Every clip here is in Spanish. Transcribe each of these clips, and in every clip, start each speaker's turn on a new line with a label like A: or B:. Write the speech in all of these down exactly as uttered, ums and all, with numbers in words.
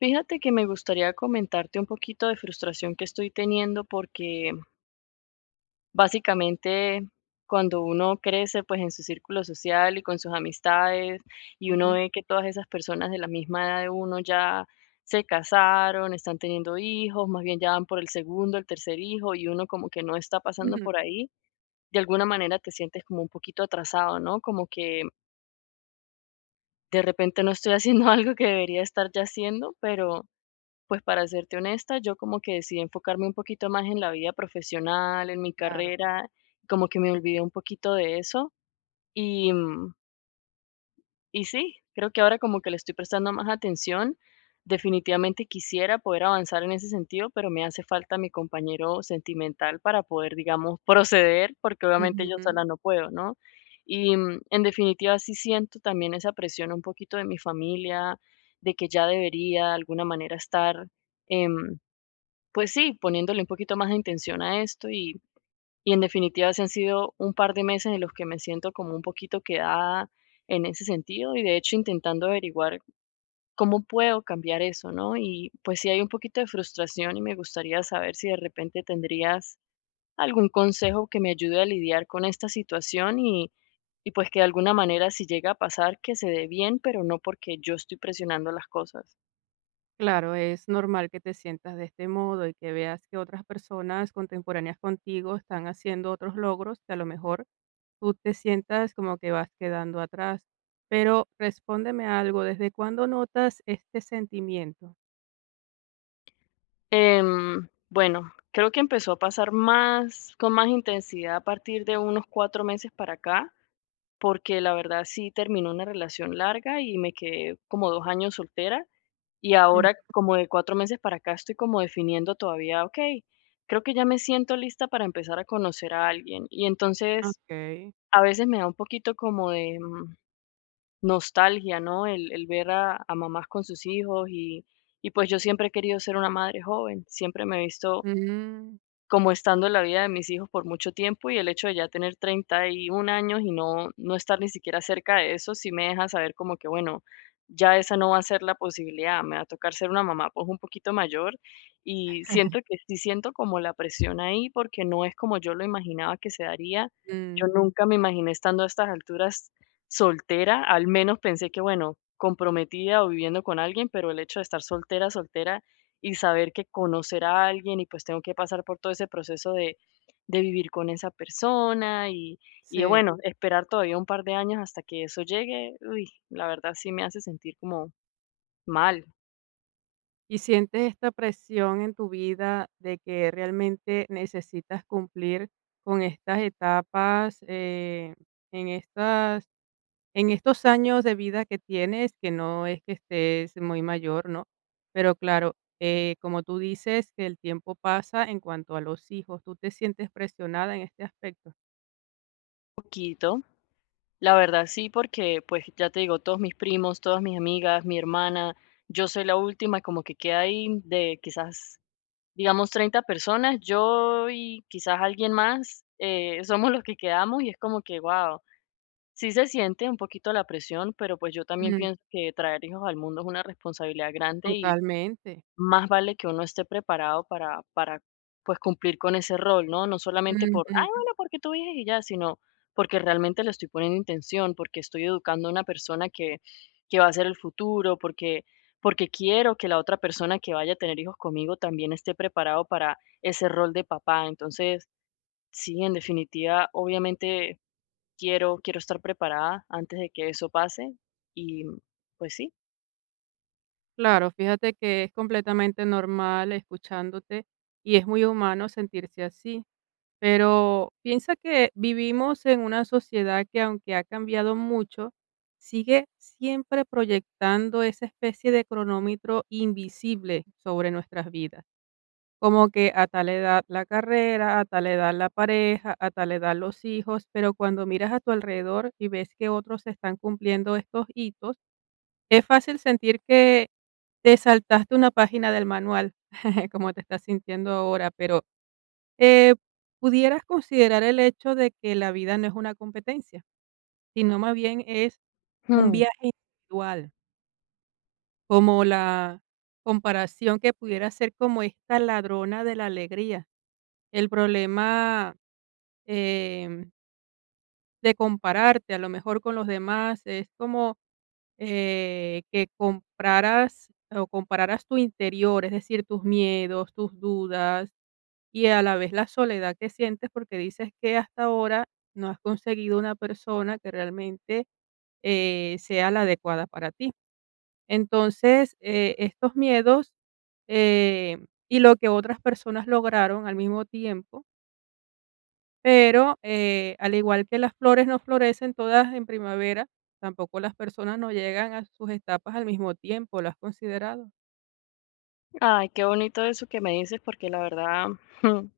A: Fíjate que me gustaría comentarte un poquito de frustración que estoy teniendo porque básicamente cuando uno crece pues en su círculo social y con sus amistades y uno
B: Ujú,
A: ve que todas esas personas de la misma edad de uno ya se casaron, están teniendo hijos, más bien ya van por el segundo, el tercer hijo y uno como que no está pasando
B: ujú,
A: por ahí, de alguna manera te sientes como un poquito atrasado, ¿no? Como que de repente no estoy haciendo algo que debería estar ya haciendo, pero pues para serte honesta, yo como que decidí enfocarme un poquito más en la vida profesional, en mi
B: claro,
A: carrera, como que me olvidé un poquito de eso. Y, mm, y sí, creo que ahora como que le estoy prestando más atención. Definitivamente quisiera poder avanzar en ese sentido, pero me hace falta mi compañero sentimental para poder, digamos, proceder, porque obviamente yo sola
B: ujú.
A: no puedo, ¿no? Y mm, en definitiva sí siento también esa presión un poquito de mi familia, de que ya debería de alguna manera estar, em, pues sí, poniéndole un poquito más de intención a esto y, y en definitiva se han sido un par de meses en los que me siento como un poquito quedada en ese sentido y de hecho intentando averiguar cómo puedo cambiar eso, ¿no? Y pues sí hay un poquito de frustración y me gustaría saber si de repente tendrías algún consejo que me ayude a lidiar con esta situación y, y pues que de alguna manera si llega a pasar que se dé bien, pero no porque yo estoy presionando las cosas.
B: Claro, es normal que te sientas de este modo y que veas que otras personas contemporáneas contigo están haciendo otros logros que a lo mejor tú te sientas como que vas quedando atrás. Pero respóndeme algo, ¿desde cuándo notas este sentimiento?
A: Em, bueno, creo que empezó a pasar más, con más intensidad a partir de unos cuatro meses para acá, porque la verdad sí terminó una relación larga y me quedé como dos años soltera y
B: Mm,
A: ahora como de cuatro meses para acá estoy como definiendo todavía, ok, creo que ya me siento lista para empezar a conocer a alguien y entonces
B: okey.
A: a veces me da un poquito como de mm, nostalgia, ¿no? El, el ver a, a mamás con sus hijos y, y pues yo siempre he querido ser una madre joven, siempre me he visto
B: Mm,
A: como estando en la vida de mis hijos por mucho tiempo y el hecho de ya tener treinta y un años y no, no estar ni siquiera cerca de eso, sí me deja saber como que, bueno, ya esa no va a ser la posibilidad, me va a tocar ser una mamá pues un poquito mayor y siento que sí siento como la presión ahí porque no es como yo lo imaginaba que se daría. Yo
B: mm,
A: nunca me imaginé estando a estas alturas soltera, al menos pensé que, bueno, comprometida o viviendo con alguien, pero el hecho de estar soltera, soltera y saber que conocer a alguien y pues tengo que pasar por todo ese proceso de, de vivir con esa persona y, y
B: sí.
A: bueno, esperar todavía un par de años hasta que eso llegue, uy, la verdad sí me hace sentir como mal,
B: ¿Y sientes esta presión en tu vida de que realmente necesitas cumplir con estas etapas, eh, en estas, en estos años de vida que tienes, que no es que estés muy mayor, ¿no? Pero claro, eh, como tú dices, que el tiempo pasa en cuanto a los hijos, ¿tú te sientes presionada en este aspecto?
A: un poquito. La verdad sí, porque pues ya te digo, todos mis primos, todas mis amigas, mi hermana, yo soy la última, como que queda ahí de quizás, digamos, treinta personas, yo y quizás alguien más, eh, somos los que quedamos y es como que, wow, sí se siente un poquito la presión, pero pues yo también
B: Mm,
A: pienso que traer hijos al mundo es una responsabilidad grande,
B: totalmente.
A: más vale que uno esté preparado para para, pues, cumplir con ese rol, ¿no? No solamente por: "Ay, bueno, porque tú dices y ya", sino porque realmente le estoy poniendo intención, porque estoy educando a una persona que que va a ser el futuro, porque porque quiero que la otra persona que vaya a tener hijos conmigo también esté preparado para ese rol de papá. Entonces, sí, en definitiva, obviamente quiero quiero estar preparada antes de que eso pase y, pues sí.
B: Claro, fíjate que es completamente normal escuchándote y es muy humano sentirse así. Pero piensa que vivimos en una sociedad que aunque ha cambiado mucho, sigue siempre proyectando esa especie de cronómetro invisible sobre nuestras vidas. Como que a tal edad la carrera, a tal edad la pareja, a tal edad los hijos, pero cuando miras a tu alrededor y ves que otros están cumpliendo estos hitos, es fácil sentir que te saltaste una página del manual, como te estás sintiendo ahora, pero, eh, ¿pudieras considerar el hecho de que la vida no es una competencia, sino más bien es un viaje individual? Como la comparación que pudiera ser como esta ladrona de la alegría. El problema, em, de compararte a lo mejor con los demás es como eh, que compraras o compararas tu interior, es decir, tus miedos, tus dudas y a la vez la soledad que sientes porque dices que hasta ahora no has conseguido una persona que realmente eh, sea la adecuada para ti. Entonces, eh, estos miedos eh, y lo que otras personas lograron al mismo tiempo, pero, eh, al igual que las flores no florecen todas en primavera, tampoco las personas no llegan a sus etapas al mismo tiempo, ¿lo has considerado?
A: Ay, qué bonito eso que me dices, porque la verdad,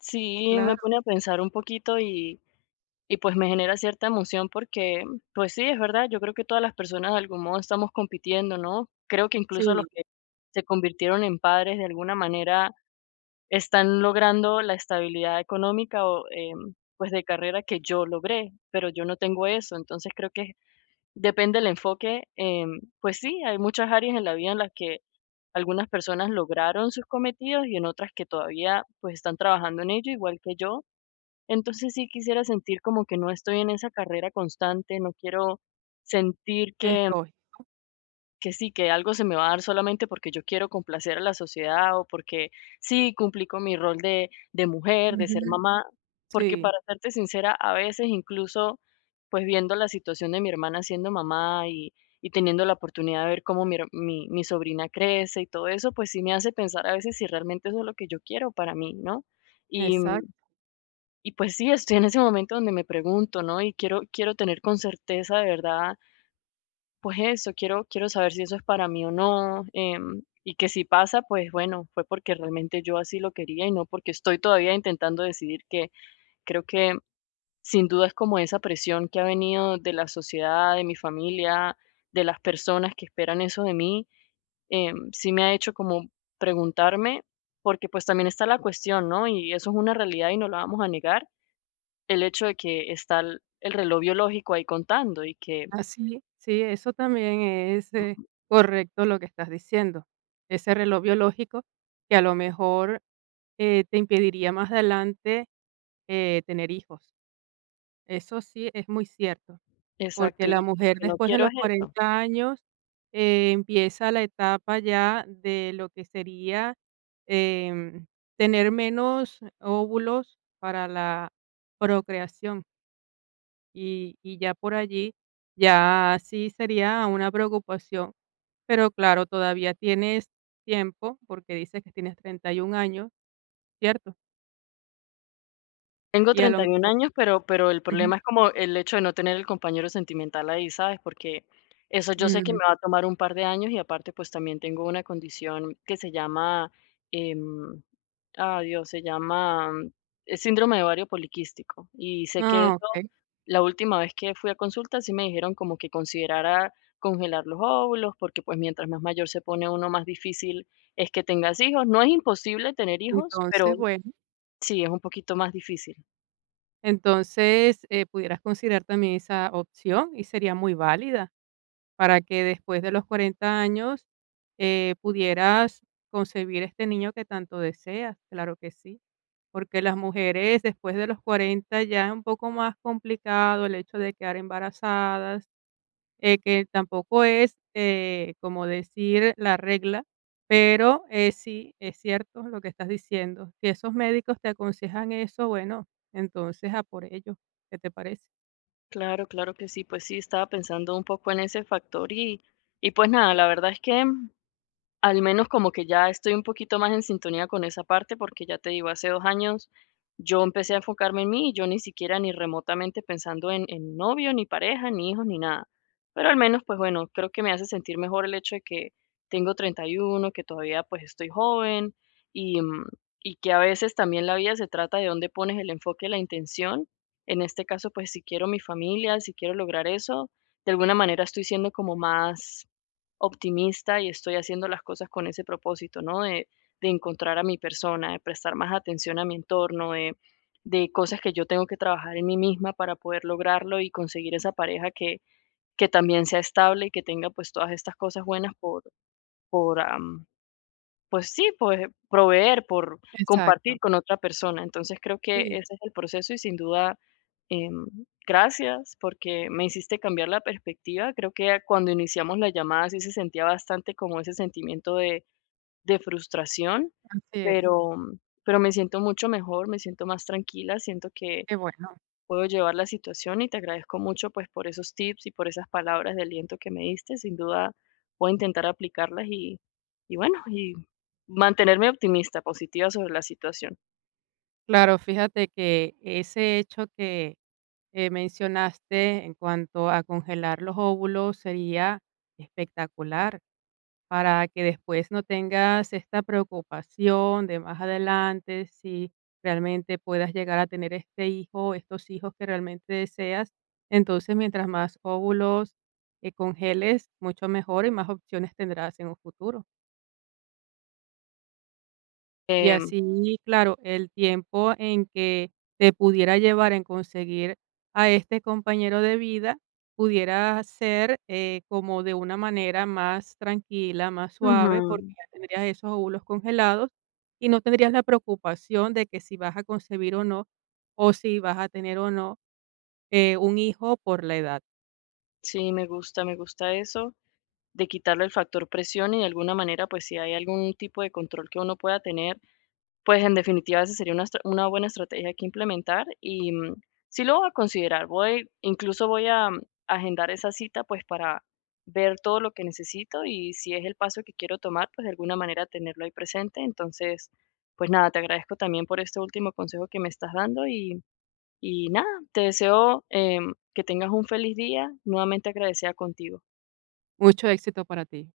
A: sí me
B: Claro.
A: pone a pensar un poquito y, y pues me genera cierta emoción porque, pues sí, es verdad, yo creo que todas las personas de algún modo estamos compitiendo, ¿no? Creo que incluso los
B: Sí,
A: que se convirtieron en padres de alguna manera están logrando la estabilidad económica o em, pues de carrera que yo logré, pero yo no tengo eso, entonces creo que depende del enfoque. Em, pues sí, hay muchas áreas en la vida en las que algunas personas lograron sus cometidos y en otras que todavía pues están trabajando en ello, igual que yo. Entonces sí quisiera sentir como que no estoy en esa carrera constante, no quiero sentir
B: es
A: que
B: lógico.
A: que sí, que algo se me va a dar solamente porque yo quiero complacer a la sociedad o porque sí, cumplí con mi rol de, de mujer, de ser
B: Ujú.
A: mamá, porque
B: Sí,
A: para serte sincera, a veces incluso, pues viendo la situación de mi hermana siendo mamá y, y teniendo la oportunidad de ver cómo mi, her- mi, mi sobrina crece y todo eso, pues sí me hace pensar a veces si realmente eso es lo que yo quiero para mí, ¿no? Y,
B: exacto.
A: y pues sí, estoy en ese momento donde me pregunto, ¿no? Y quiero, quiero tener con certeza de verdad pues eso, quiero quiero saber si eso es para mí o no, em, y que si pasa, pues bueno, fue porque realmente yo así lo quería y no porque estoy todavía intentando decidir que creo que sin duda es como esa presión que ha venido de la sociedad, de mi familia, de las personas que esperan eso de mí, em, sí me ha hecho como preguntarme, porque pues también está la cuestión, ¿no? Y eso es una realidad y no la vamos a negar, el hecho de que está el el reloj biológico ahí contando y que
B: Así, sí, eso también es, eh, correcto lo que estás diciendo. Ese reloj biológico que a lo mejor, eh, te impediría más adelante, eh, tener hijos. Eso sí es muy cierto. Porque
A: exacto, y
B: la
A: lo
B: mujer
A: que no
B: después de
A: quiero
B: los
A: es eso.
B: cuarenta años, eh, empieza la etapa ya de lo que sería, em, tener menos óvulos para la procreación, y y ya por allí, ya sí sería una preocupación. Pero claro, todavía tienes tiempo, porque dices que tienes treinta y un años, ¿cierto?
A: Tengo
B: Y a lo
A: treinta y un
B: mejor
A: años, pero pero el
B: ujú,
A: problema es como el hecho de no tener el compañero sentimental ahí, ¿sabes? Porque eso yo sé que
B: ujú.
A: me va a tomar un par de años y aparte, pues también tengo una condición que se llama, em, ah, Dios, se llama, mm, eh, síndrome de ovario poliquístico. Y sé que
B: Ah,
A: eso,
B: okey.
A: la última vez que fui a consulta sí me dijeron como que considerara congelar los óvulos, porque pues mientras más mayor se pone uno, más difícil es que tengas hijos. No es imposible tener hijos, pero
B: Entonces, bueno.
A: sí, es un poquito más difícil.
B: Entonces, eh, pudieras considerar también esa opción y sería muy válida para que después de los cuarenta años eh, pudieras concebir este niño que tanto deseas, claro que sí, porque las mujeres después de los cuarenta ya es un poco más complicado el hecho de quedar embarazadas, eh, que tampoco es, eh, como decir la regla, pero, eh, sí, es cierto lo que estás diciendo. Si esos médicos te aconsejan eso, bueno, entonces a por ello, ¿qué te parece?
A: Claro, claro que sí, pues sí, estaba pensando un poco en ese factor y, y pues nada, la verdad es que al menos como que ya estoy un poquito más en sintonía con esa parte, porque ya te digo, hace dos años yo empecé a enfocarme en mí y yo ni siquiera ni remotamente pensando en en novio, ni pareja, ni hijos, ni nada. Pero al menos, pues bueno, creo que me hace sentir mejor el hecho de que tengo treinta y uno, que todavía, pues, estoy joven y, mm, y que a veces también la vida se trata de dónde pones el enfoque, la intención. En este caso, pues, si quiero mi familia, si quiero lograr eso, de alguna manera estoy siendo como más optimista y estoy haciendo las cosas con ese propósito, ¿no? De, de encontrar a mi persona, de prestar más atención a mi entorno, de, de cosas que yo tengo que trabajar en mí misma para poder lograrlo y conseguir esa pareja que, que también sea estable y que tenga pues todas estas cosas buenas por, por, am, pues sí, pues proveer por
B: Exacto,
A: compartir con otra persona. Entonces creo que
B: sí,
A: ese es el proceso y sin duda, em, gracias porque me hiciste cambiar la perspectiva. Creo que cuando iniciamos la llamada sí se sentía bastante como ese sentimiento de, de frustración,
B: así es.
A: pero, pero me siento mucho mejor, me siento más tranquila, siento que
B: Qué bueno.
A: puedo llevar la situación y te agradezco mucho pues por esos tips y por esas palabras de aliento que me diste. Sin duda voy a intentar aplicarlas y, y bueno, y mantenerme optimista, positiva sobre la situación.
B: Claro, fíjate que ese hecho que, eh, mencionaste en cuanto a congelar los óvulos sería espectacular. Para que después no tengas esta preocupación de más adelante, si realmente puedas llegar a tener este hijo, estos hijos que realmente deseas. Entonces, mientras más óvulos, eh, congeles, mucho mejor y más opciones tendrás en un futuro. Y
A: Em,
B: así, claro, el tiempo en que te pudiera llevar en conseguir a este compañero de vida pudiera ser eh, como de una manera más tranquila, más suave, porque
A: ujú,
B: ya tendrías esos óvulos congelados y no tendrías la preocupación de que si vas a concebir o no, o si vas a tener o no eh, un hijo por la edad.
A: sí, me gusta, me gusta eso, de quitarle el factor presión y de alguna manera pues si hay algún tipo de control que uno pueda tener, pues, en definitiva, esa sería una estra una buena estrategia que implementar y, mm, sí lo voy a considerar. Voy, incluso voy a mm, agendar esa cita, pues, para ver todo lo que necesito y si es el paso que quiero tomar, pues, de alguna manera tenerlo ahí presente. Entonces, pues nada, te agradezco también por este último consejo que me estás dando y y nada, te deseo, em, que tengas un feliz día. Nuevamente agradecida contigo.
B: Mucho éxito para ti.